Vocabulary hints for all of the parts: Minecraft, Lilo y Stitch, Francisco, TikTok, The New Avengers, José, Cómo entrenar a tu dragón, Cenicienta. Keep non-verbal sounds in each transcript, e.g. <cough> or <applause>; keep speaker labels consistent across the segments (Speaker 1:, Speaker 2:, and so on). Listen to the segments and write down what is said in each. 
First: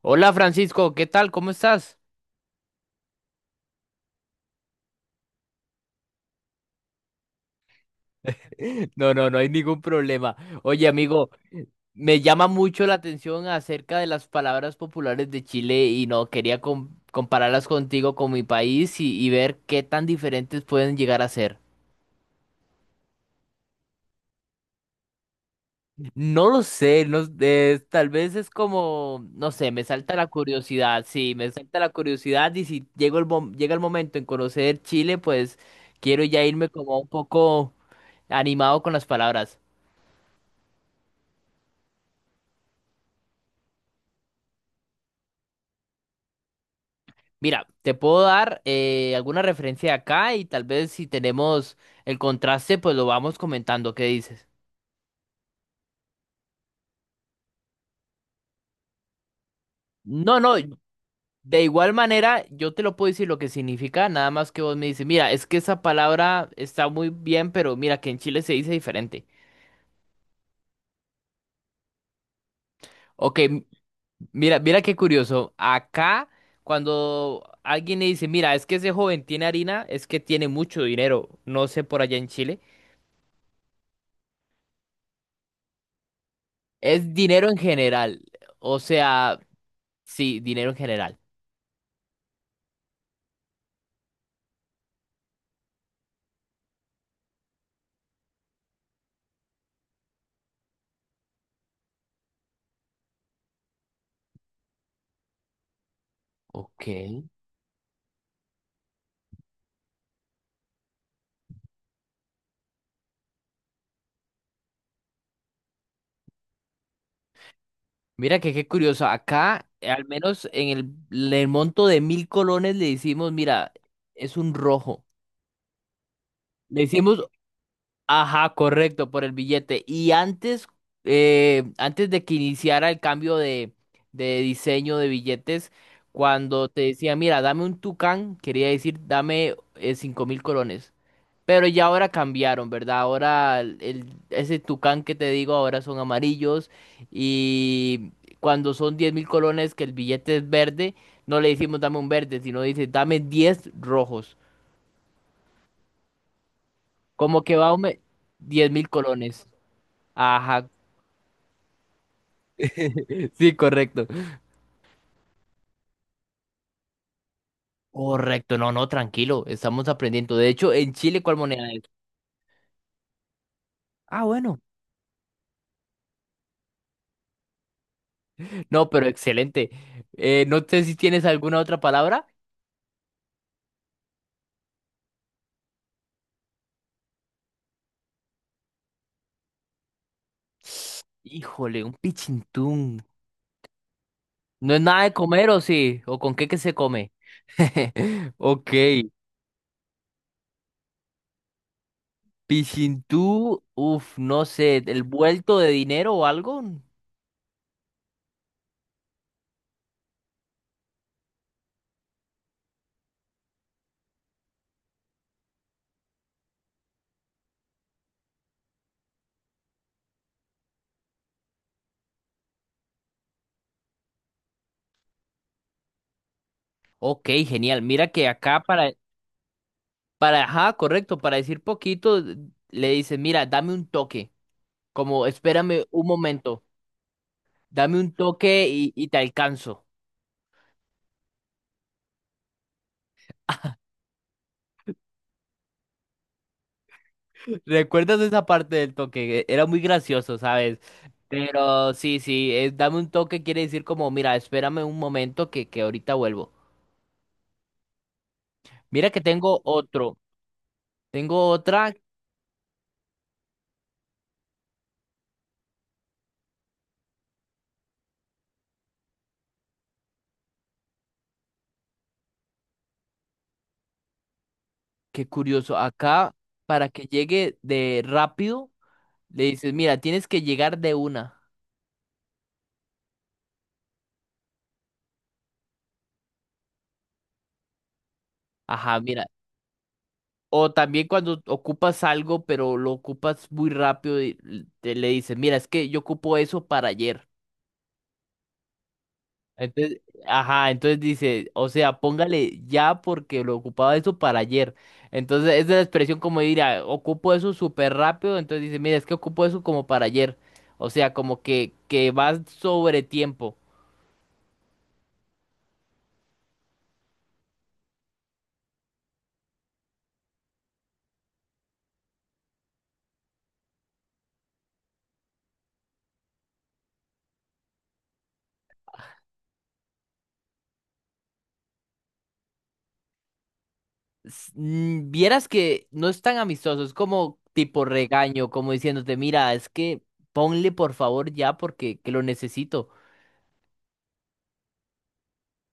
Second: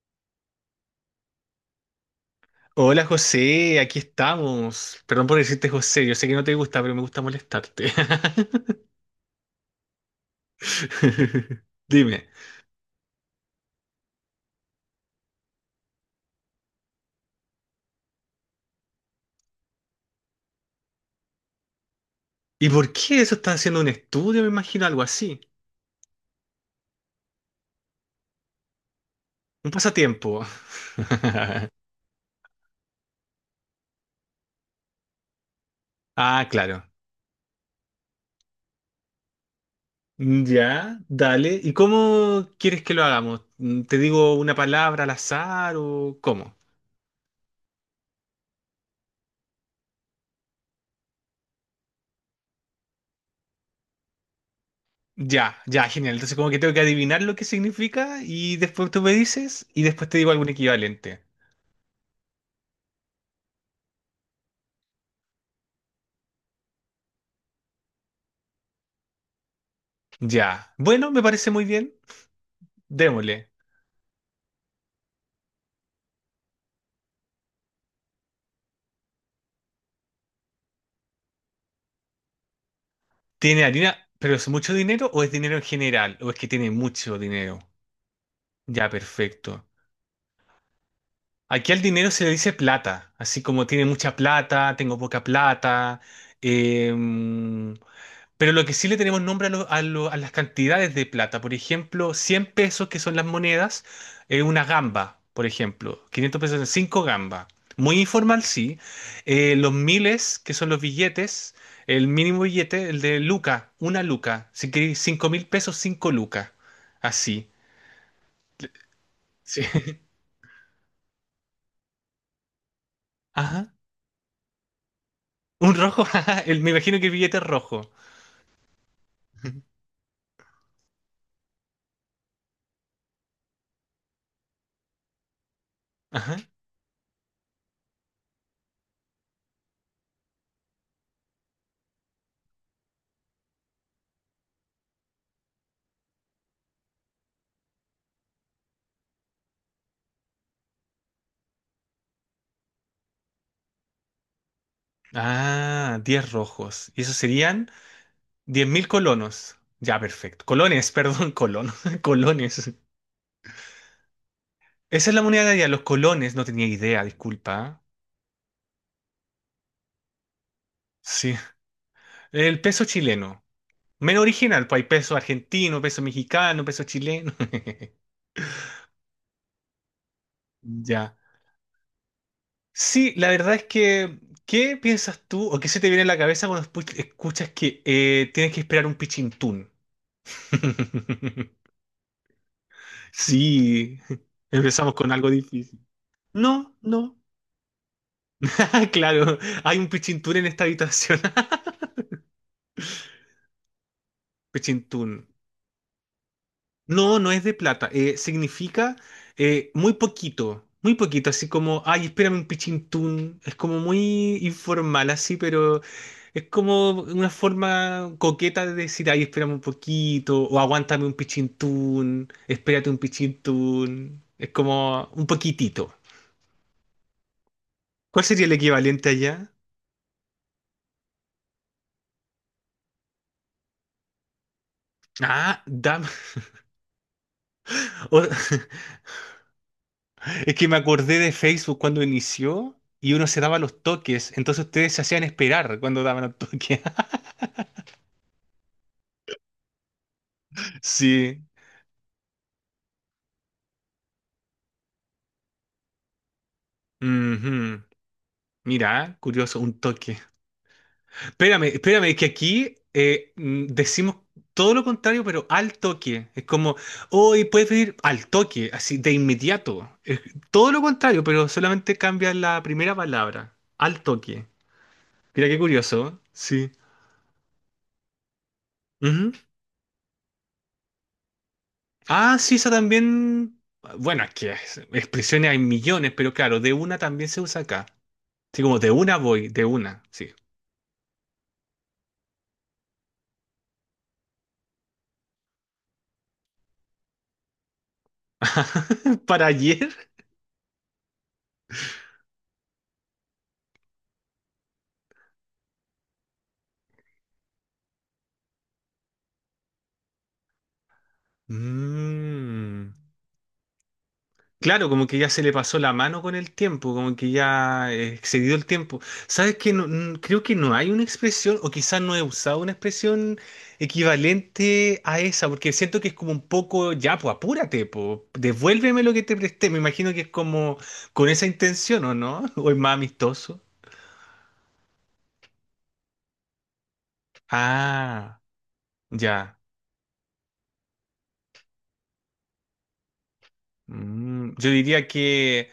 Speaker 1: Hola Francisco, ¿qué tal? ¿Cómo estás?
Speaker 2: Hola José, aquí estamos. Perdón por decirte José, yo sé que no te gusta, pero me gusta molestarte.
Speaker 1: <laughs> No, no, no hay ningún problema. Oye, amigo,
Speaker 2: <laughs>
Speaker 1: me
Speaker 2: Dime,
Speaker 1: llama mucho la atención acerca de las palabras populares de Chile y no quería compararlas contigo con mi país y ver qué tan diferentes pueden llegar a ser.
Speaker 2: ¿y por qué eso está haciendo un estudio? Me imagino algo así.
Speaker 1: No lo sé, no, tal vez es como, no
Speaker 2: Un
Speaker 1: sé, me salta la
Speaker 2: pasatiempo.
Speaker 1: curiosidad, sí, me salta la curiosidad y si llego el llega el momento en conocer Chile, pues quiero ya
Speaker 2: Ah,
Speaker 1: irme
Speaker 2: claro.
Speaker 1: como un poco animado con las palabras.
Speaker 2: Mm, ya, dale. ¿Y cómo quieres que lo hagamos? Mm, ¿te digo una palabra al azar o cómo?
Speaker 1: Mira, te puedo dar alguna referencia acá y tal vez si tenemos el contraste, pues lo vamos comentando. ¿Qué dices?
Speaker 2: Ya, ya, genial. Entonces como que tengo que adivinar lo que significa y después tú me dices y después te digo
Speaker 1: No,
Speaker 2: algún
Speaker 1: no,
Speaker 2: equivalente.
Speaker 1: de igual manera yo te lo puedo decir lo que significa, nada más que vos me dices, mira, es que esa palabra está muy bien, pero mira que en Chile se dice diferente.
Speaker 2: Ya. Bueno, me parece muy bien.
Speaker 1: Ok,
Speaker 2: Démosle.
Speaker 1: mira, mira qué curioso. Acá, cuando alguien le dice, mira, es que ese joven tiene harina, es que tiene mucho dinero, no sé por allá en Chile,
Speaker 2: Tiene harina, pero ¿es mucho dinero o es dinero en general? ¿O es que tiene
Speaker 1: es
Speaker 2: mucho
Speaker 1: dinero en
Speaker 2: dinero?
Speaker 1: general, o
Speaker 2: Ya,
Speaker 1: sea,
Speaker 2: perfecto.
Speaker 1: sí, dinero en general.
Speaker 2: Aquí al dinero se le dice plata, así como tiene mucha plata, tengo poca plata, em, pero lo que sí le tenemos nombre a, a las cantidades de plata, por ejemplo, 100 pesos que son las monedas, una gamba, por ejemplo, 500 pesos son
Speaker 1: Ok.
Speaker 2: 5 gambas. Muy informal, sí. Los miles, que son los billetes, el mínimo billete, el de luca, una luca. Si queréis 5.000 pesos, 5 lucas. Así.
Speaker 1: Mira que qué curioso.
Speaker 2: Sí.
Speaker 1: Acá, al
Speaker 2: <laughs>
Speaker 1: menos en el monto de 1.000 colones, le decimos, mira,
Speaker 2: Ajá.
Speaker 1: es un rojo.
Speaker 2: Un rojo, <laughs> ajá. Me
Speaker 1: Le
Speaker 2: imagino que el
Speaker 1: decimos,
Speaker 2: billete es rojo.
Speaker 1: ajá, correcto, por el billete. Y antes, antes de que iniciara el cambio de diseño de billetes,
Speaker 2: Ajá.
Speaker 1: cuando te decía, mira, dame un tucán, quería decir, dame 5.000 colones. Pero ya ahora cambiaron, ¿verdad? Ahora ese tucán que te digo ahora son amarillos y cuando son 10.000 colones que el billete es verde, no le decimos dame un verde, sino dice dame 10 rojos.
Speaker 2: Ah, 10 rojos. ¿Y esos
Speaker 1: Como que
Speaker 2: serían? diez
Speaker 1: 10
Speaker 2: mil
Speaker 1: mil colones.
Speaker 2: colonos. Ya, perfecto.
Speaker 1: Ajá,
Speaker 2: Colones, perdón, colonos. <laughs> Colones.
Speaker 1: <laughs> sí, correcto.
Speaker 2: Esa es la moneda de allá, los colones. No tenía idea, disculpa.
Speaker 1: Correcto, no, no, tranquilo, estamos aprendiendo. De hecho, en Chile,
Speaker 2: Sí.
Speaker 1: ¿cuál moneda es?
Speaker 2: El peso chileno. Menos
Speaker 1: Ah, bueno.
Speaker 2: original, pues hay peso argentino, peso mexicano, peso chileno. <laughs>
Speaker 1: No, pero excelente. No sé si
Speaker 2: Ya.
Speaker 1: tienes alguna otra palabra.
Speaker 2: Sí, la verdad es que, ¿qué piensas tú o qué se te viene a la cabeza cuando escuchas que tienes que esperar un pichintún? <laughs>
Speaker 1: Híjole, un pichintún.
Speaker 2: Sí,
Speaker 1: ¿No es
Speaker 2: empezamos
Speaker 1: nada
Speaker 2: con
Speaker 1: de
Speaker 2: algo
Speaker 1: comer o
Speaker 2: difícil.
Speaker 1: sí? ¿O con qué que se
Speaker 2: No,
Speaker 1: come?
Speaker 2: no.
Speaker 1: <laughs> Ok,
Speaker 2: <laughs> Claro, hay un pichintún en esta habitación. <laughs>
Speaker 1: Pichintú, uff, no sé, ¿el
Speaker 2: Pichintún.
Speaker 1: vuelto de dinero o algo?
Speaker 2: No, no es de plata. Significa muy poquito, muy poquito. Así como, ay, espérame un pichintún. Es como muy informal así, pero es como una forma coqueta de decir, ay, espérame un poquito. O aguántame un pichintún. Espérate un pichintún. Es como un poquitito.
Speaker 1: Ok, genial. Mira
Speaker 2: ¿Cuál
Speaker 1: que
Speaker 2: sería el
Speaker 1: acá
Speaker 2: equivalente allá?
Speaker 1: ajá, correcto, para decir poquito, le dices, mira, dame un toque, como
Speaker 2: Ah,
Speaker 1: espérame un
Speaker 2: dame.
Speaker 1: momento, dame
Speaker 2: <laughs>
Speaker 1: un
Speaker 2: o-
Speaker 1: toque y te alcanzo.
Speaker 2: Es que me acordé de Facebook cuando inició y uno se daba los toques, entonces ustedes se hacían esperar cuando daban los toques. <laughs>
Speaker 1: <laughs> ¿Recuerdas esa parte del toque? Era muy gracioso, ¿sabes?
Speaker 2: Sí.
Speaker 1: Pero sí, sí, dame un toque quiere decir como, mira, espérame un momento que ahorita vuelvo.
Speaker 2: Ujú.
Speaker 1: Mira
Speaker 2: Mira,
Speaker 1: que
Speaker 2: curioso,
Speaker 1: tengo
Speaker 2: un toque.
Speaker 1: otro, tengo
Speaker 2: Espérame,
Speaker 1: otra
Speaker 2: espérame, que aquí decimos todo lo contrario, pero al toque. Es como, hoy puedes pedir al toque, así de inmediato. Es todo lo contrario, pero solamente cambia la primera palabra, al toque.
Speaker 1: que
Speaker 2: Mira qué
Speaker 1: curioso,
Speaker 2: curioso, ¿eh?
Speaker 1: acá
Speaker 2: Sí.
Speaker 1: para que llegue de rápido,
Speaker 2: Ujú.
Speaker 1: le dices, mira, tienes que llegar de una.
Speaker 2: Ah, sí, esa también. Bueno, es que expresiones hay millones, pero claro, de una también se usa acá. Sí, como de
Speaker 1: Ajá,
Speaker 2: una
Speaker 1: mira.
Speaker 2: voy, de una, sí.
Speaker 1: O también cuando ocupas algo, pero lo ocupas muy rápido y le dices, mira, es que yo ocupo eso para ayer.
Speaker 2: <laughs> ¿Para ayer?
Speaker 1: Entonces, ajá, entonces dice, o sea, póngale ya porque lo ocupaba eso para ayer. Entonces, esa es la expresión como de dirá, ocupo eso súper rápido. Entonces dice, mira, es que ocupo eso como para ayer. O sea, como que va
Speaker 2: Mmm.
Speaker 1: sobre tiempo.
Speaker 2: Claro, como que ya se le pasó la mano con el tiempo, como que ya excedió el tiempo. ¿Sabes qué? Creo que no hay una expresión, o quizás no he usado una expresión equivalente a esa, porque siento que es como un poco, ya, pues apúrate, pues, devuélveme lo que te presté. Me imagino que es como con esa intención, ¿o no? <laughs> ¿O es más amistoso?
Speaker 1: Vieras que no es tan amistoso, es como tipo
Speaker 2: Ah,
Speaker 1: regaño, como diciéndote, mira,
Speaker 2: ya.
Speaker 1: es que ponle por favor ya porque que lo necesito.
Speaker 2: Mm, yo diría que...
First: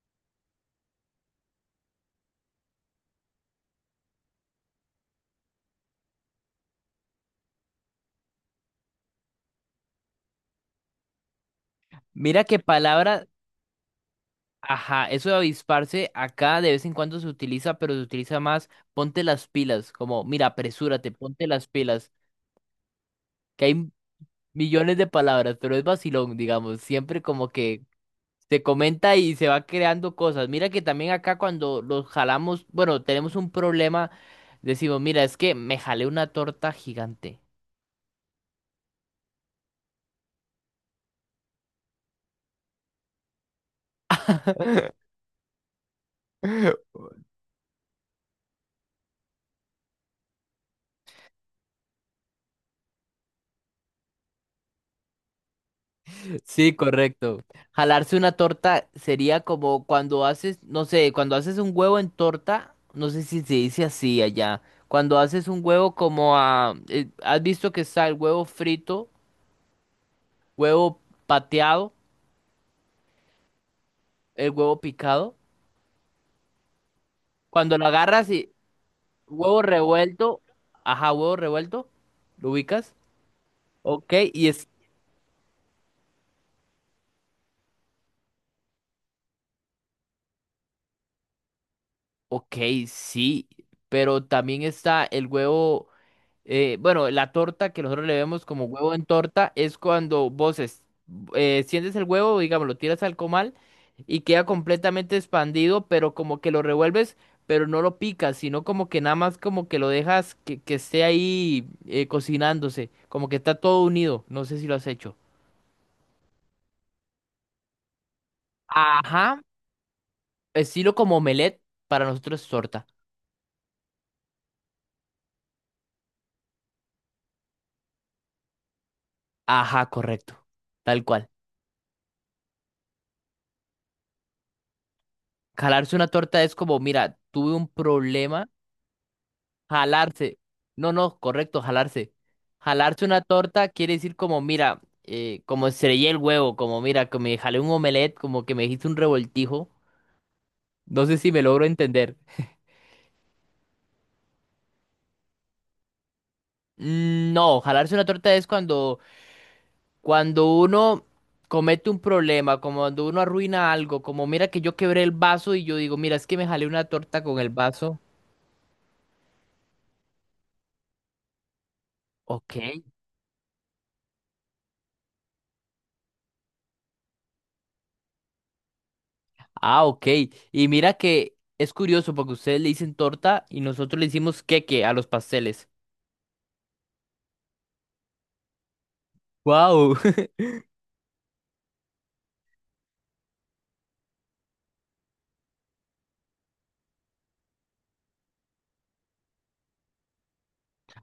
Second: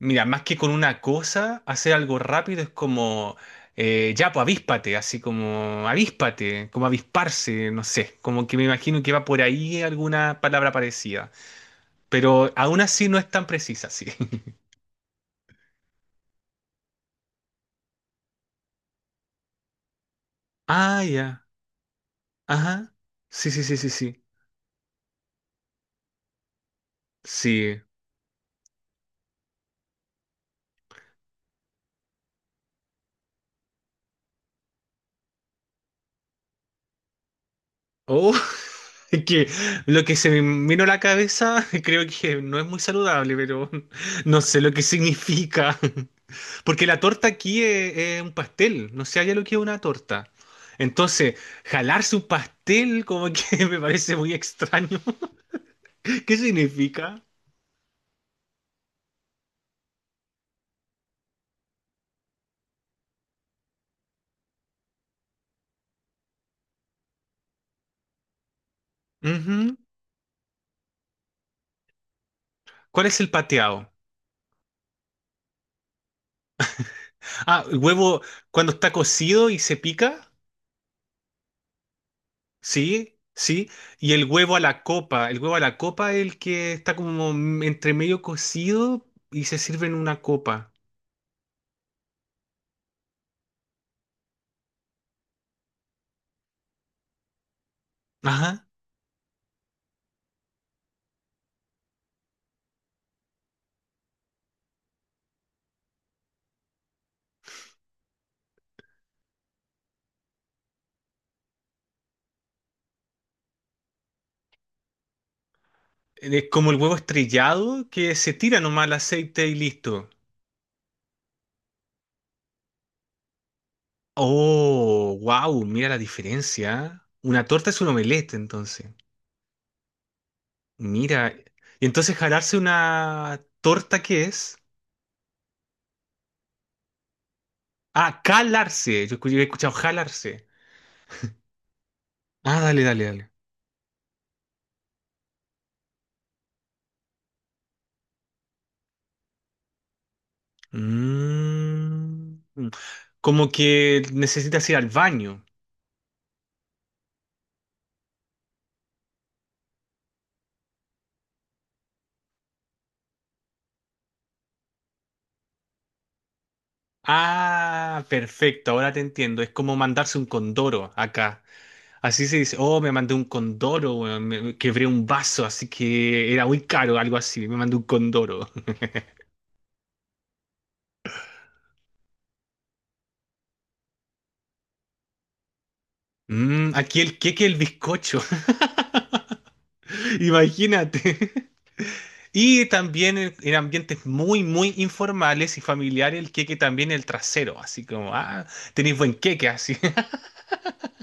Speaker 2: Mira, más que con una cosa, hacer algo rápido es como, ya, pues avíspate, así como avíspate, como avisparse, no sé, como que me imagino que va por ahí alguna palabra parecida,
Speaker 1: Mira
Speaker 2: pero
Speaker 1: qué
Speaker 2: aún así no
Speaker 1: palabra.
Speaker 2: es tan precisa, sí. <laughs>
Speaker 1: Ajá, eso de avisparse acá de vez en cuando se utiliza, pero se utiliza más ponte las pilas, como mira,
Speaker 2: Ah,
Speaker 1: apresúrate,
Speaker 2: ya,
Speaker 1: ponte las pilas,
Speaker 2: ajá, sí, sí,
Speaker 1: que
Speaker 2: sí, sí,
Speaker 1: hay
Speaker 2: sí,
Speaker 1: millones de palabras, pero es vacilón, digamos, siempre como
Speaker 2: sí.
Speaker 1: que se comenta y se va creando cosas. Mira que también acá cuando los jalamos, bueno, tenemos un problema, decimos, mira, es que me jalé una torta gigante.
Speaker 2: Oh, <laughs> es que lo que se me vino a la cabeza <laughs> creo que no es muy saludable, pero <laughs> no sé lo que significa. <laughs> Porque la torta aquí es un pastel, no sé allá lo que es una torta. Entonces, jalarse un pastel como que <laughs> me parece muy extraño. <laughs> ¿Qué
Speaker 1: Sí,
Speaker 2: significa?
Speaker 1: correcto. Jalarse una torta sería como cuando haces, no sé, cuando haces un huevo en torta, no sé si se dice así allá. Cuando haces un huevo como ¿has visto que está el huevo frito,
Speaker 2: Ujú.
Speaker 1: huevo pateado,
Speaker 2: ¿Cuál es el pateado?
Speaker 1: el huevo picado?
Speaker 2: Ah, el
Speaker 1: Cuando lo
Speaker 2: huevo
Speaker 1: agarras y
Speaker 2: cuando está cocido y
Speaker 1: huevo
Speaker 2: se pica,
Speaker 1: revuelto, ajá, huevo revuelto, ¿lo ubicas?
Speaker 2: sí, sí. Y
Speaker 1: Ok,
Speaker 2: el huevo a la copa, el huevo a la copa es el que está como entre medio cocido y se sirve en una copa.
Speaker 1: ok, sí, pero también está el huevo. Bueno, la torta que nosotros le vemos como
Speaker 2: Ajá.
Speaker 1: huevo en torta es cuando vos sientes el huevo, digamos, lo tiras al comal y queda completamente expandido, pero como que lo revuelves, pero no lo picas, sino como que nada más como que lo dejas que esté ahí cocinándose, como que está todo unido. No sé si lo has hecho.
Speaker 2: Es como el huevo estrellado que se tira nomás al
Speaker 1: Ajá,
Speaker 2: aceite y listo.
Speaker 1: estilo como omelette, para nosotros es torta.
Speaker 2: Oh, wow, mira la diferencia, ¿eh? Una torta es un omelette, entonces.
Speaker 1: Ajá, correcto, tal cual.
Speaker 2: Mira. Y entonces jalarse una torta, ¿qué es?
Speaker 1: Calarse una torta es como, mira, tuve un
Speaker 2: Ah,
Speaker 1: problema.
Speaker 2: calarse. Yo he escuchado
Speaker 1: Jalarse.
Speaker 2: jalarse.
Speaker 1: No, no, correcto, jalarse.
Speaker 2: Ah, dale, dale,
Speaker 1: Jalarse una
Speaker 2: dale.
Speaker 1: torta quiere decir como, mira, como estrellé el huevo, como, mira, que me jalé un omelette, como que me hice un revoltijo. No sé si me logro entender.
Speaker 2: Mm. Como que necesitas ir al baño.
Speaker 1: Mm, no, jalarse una torta es cuando, uno comete un problema, como cuando uno arruina algo, como, mira, que yo quebré el vaso y yo digo, mira, es que me jalé una torta con el vaso.
Speaker 2: Ah, perfecto, ahora te entiendo. Es como mandarse un condoro acá. Así se dice, oh,
Speaker 1: Ok.
Speaker 2: me mandé un condoro, weón, me quebré un vaso, así que era muy caro, algo así. Me mandé un condoro.
Speaker 1: Ah, ok. Y mira que es curioso porque ustedes le dicen torta y nosotros le decimos queque a los pasteles.
Speaker 2: Mm, aquí el queque, el bizcocho, <laughs>
Speaker 1: Wow. <laughs>
Speaker 2: imagínate. Y también en ambientes muy, muy informales y familiares, el queque también el trasero, así como, ah, tenéis buen queque, así.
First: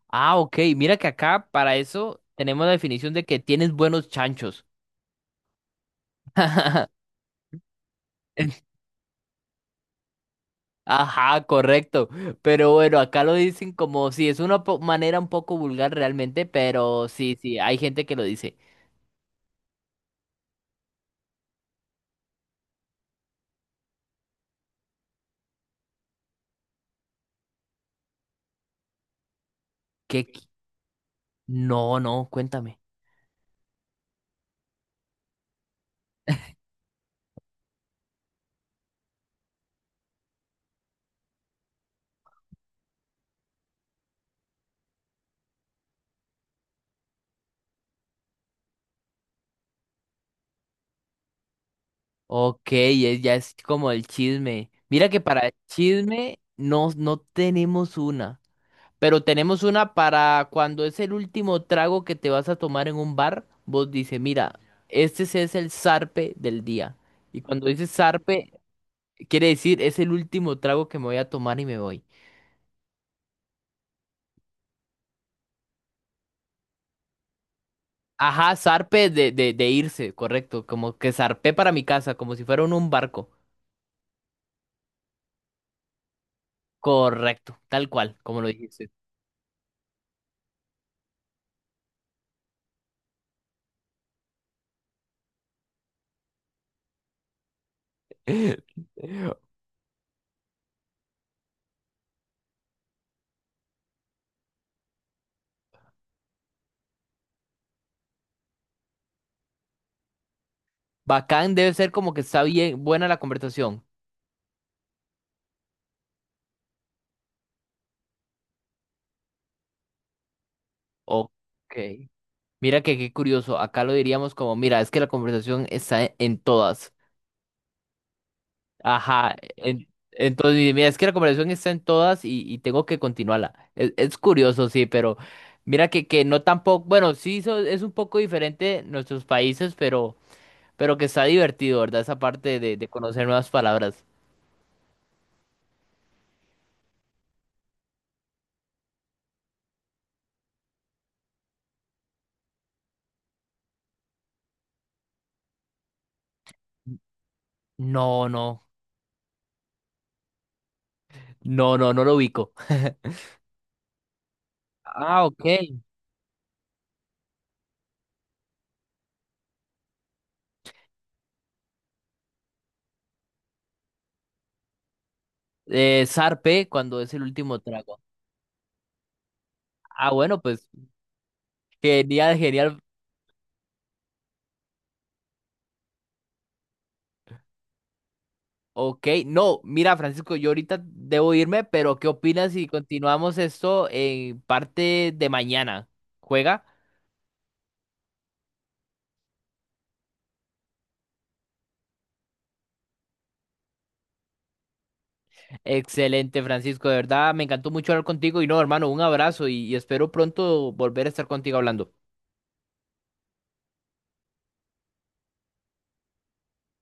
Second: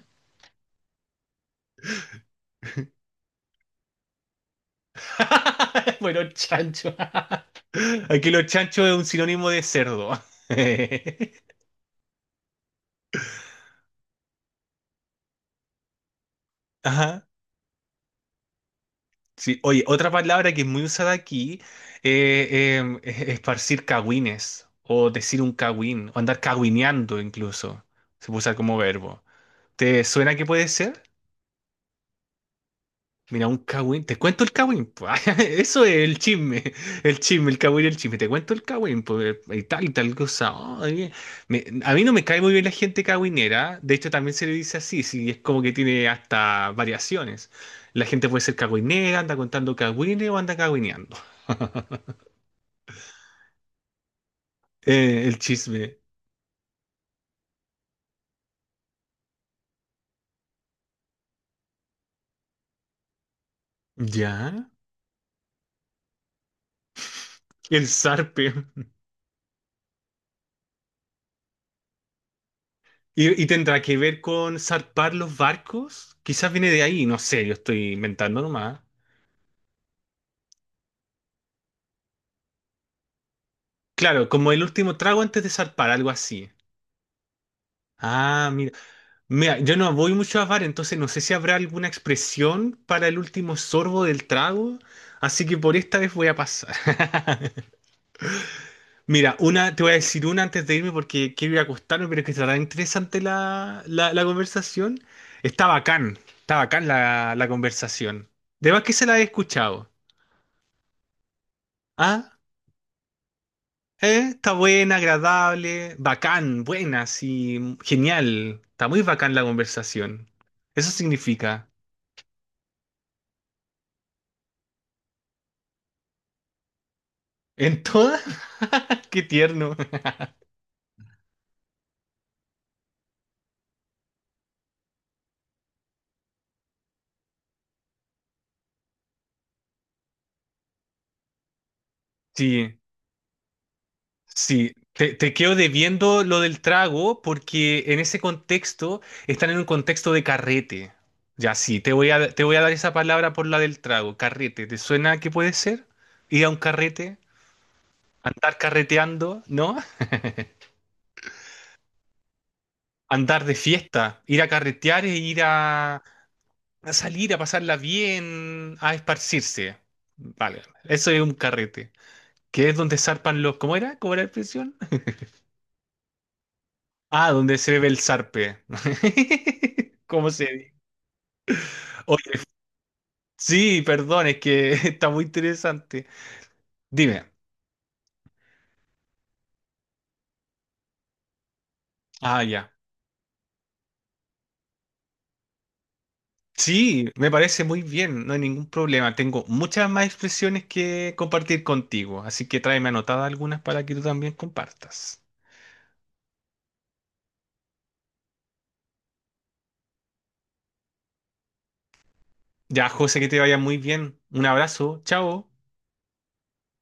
Speaker 1: Ah, ok. Mira que acá para eso tenemos la definición de que tienes buenos chanchos.
Speaker 2: <laughs> Bueno, chancho.
Speaker 1: <laughs>
Speaker 2: <laughs> Aquí los chanchos es un sinónimo de cerdo. <laughs>
Speaker 1: Ajá, correcto. Pero bueno, acá lo dicen como si es una manera un poco vulgar realmente, pero
Speaker 2: Ajá.
Speaker 1: sí, sí, hay gente que lo dice.
Speaker 2: Sí, oye, otra palabra que es muy usada aquí es esparcir cagüines o decir un cagüín o andar cagüineando incluso. Se puede usar como verbo. ¿Te
Speaker 1: ¿Qué?
Speaker 2: suena que puede ser?
Speaker 1: No, no, cuéntame.
Speaker 2: Mira, un cagüín. ¿Te cuento el cagüín, po? <laughs> Eso es el chisme. El chisme, el cagüín y el chisme. ¿Te cuento el cagüín, pues? Y tal cosa. Ay, a mí no me cae muy bien la gente cagüinera. De hecho, también se le dice así. Sí, es como que tiene hasta variaciones. La gente puede ser cagüinera, anda contando cagüines o anda cagüineando. <laughs>
Speaker 1: Ok, ya es como el chisme. Mira que
Speaker 2: El
Speaker 1: para
Speaker 2: chisme.
Speaker 1: chisme no tenemos una. Pero tenemos una para cuando es el último trago que te vas a tomar en un bar, vos dices, mira,
Speaker 2: ¿Ya?
Speaker 1: este sí es el zarpe del día. Y cuando
Speaker 2: El
Speaker 1: dices zarpe,
Speaker 2: zarpe.
Speaker 1: quiere decir es el último trago que me voy a tomar y me voy.
Speaker 2: ¿Y tendrá que ver con zarpar los barcos? Quizás viene de ahí. No sé, yo estoy inventando
Speaker 1: Ajá,
Speaker 2: nomás.
Speaker 1: zarpe de irse, correcto. Como que zarpé para mi casa, como si fuera en un barco.
Speaker 2: Claro, como el último trago antes de zarpar, algo así.
Speaker 1: Correcto, tal cual, como lo
Speaker 2: Ah, mira.
Speaker 1: dijiste.
Speaker 2: Mira, yo no voy mucho a bar, entonces no sé si habrá alguna expresión para el último sorbo del trago, así que por esta vez voy a pasar. <laughs> Mira, una, te voy a decir una antes de irme porque quiero ir a acostarme, pero es que estará interesante la conversación. Está bacán la conversación. De más que se la he escuchado.
Speaker 1: Bacán debe ser como que
Speaker 2: Ah.
Speaker 1: está bien, buena la conversación.
Speaker 2: Está buena, agradable, bacán, buena, sí, genial. Está muy bacán la conversación. Eso
Speaker 1: Ok.
Speaker 2: significa.
Speaker 1: Mira que qué curioso. Acá lo diríamos como, mira, es que la conversación está en todas.
Speaker 2: En todas, <laughs> qué
Speaker 1: Ajá,
Speaker 2: tierno.
Speaker 1: entonces, mira, es que la conversación está en todas y tengo que continuarla. Es curioso, sí, pero mira que no tampoco, bueno, sí es un poco diferente nuestros países, pero que está divertido, ¿verdad? Esa parte de,
Speaker 2: Sí,
Speaker 1: de conocer nuevas palabras.
Speaker 2: sí. Te quedo debiendo lo del trago porque en ese contexto están en un contexto de carrete. Ya sí, te voy a dar esa palabra por la del trago, carrete. ¿Te suena que puede ser? Ir a un carrete,
Speaker 1: No,
Speaker 2: andar
Speaker 1: no,
Speaker 2: carreteando, ¿no?
Speaker 1: no, no, no lo ubico. <laughs>
Speaker 2: Andar de fiesta, ir a carretear e
Speaker 1: Ah,
Speaker 2: ir
Speaker 1: ok.
Speaker 2: a salir, a pasarla bien, a esparcirse. Vale, eso es un carrete. Que es donde zarpan los... ¿Cómo era? ¿Cómo era la expresión?
Speaker 1: Zarpe cuando es el
Speaker 2: Ah, donde
Speaker 1: último
Speaker 2: se ve el
Speaker 1: trago.
Speaker 2: zarpe. <laughs>
Speaker 1: Ah,
Speaker 2: ¿Cómo
Speaker 1: bueno,
Speaker 2: se
Speaker 1: pues
Speaker 2: dice?
Speaker 1: genial,
Speaker 2: Oye,
Speaker 1: genial.
Speaker 2: sí, perdón, es que <laughs> está muy interesante. Dime.
Speaker 1: Ok, no, mira, Francisco, yo ahorita debo irme, pero ¿qué
Speaker 2: Ah,
Speaker 1: opinas si
Speaker 2: ya.
Speaker 1: continuamos esto en parte de mañana? ¿Juega?
Speaker 2: Sí, me parece muy bien, no hay ningún problema. Tengo muchas más expresiones que compartir contigo, así que tráeme anotadas algunas para que tú también compartas.
Speaker 1: Excelente, Francisco, de verdad, me encantó mucho hablar contigo y no, hermano, un abrazo y espero pronto volver a estar contigo hablando.
Speaker 2: Ya, José, que te vaya muy bien. Un abrazo, chao.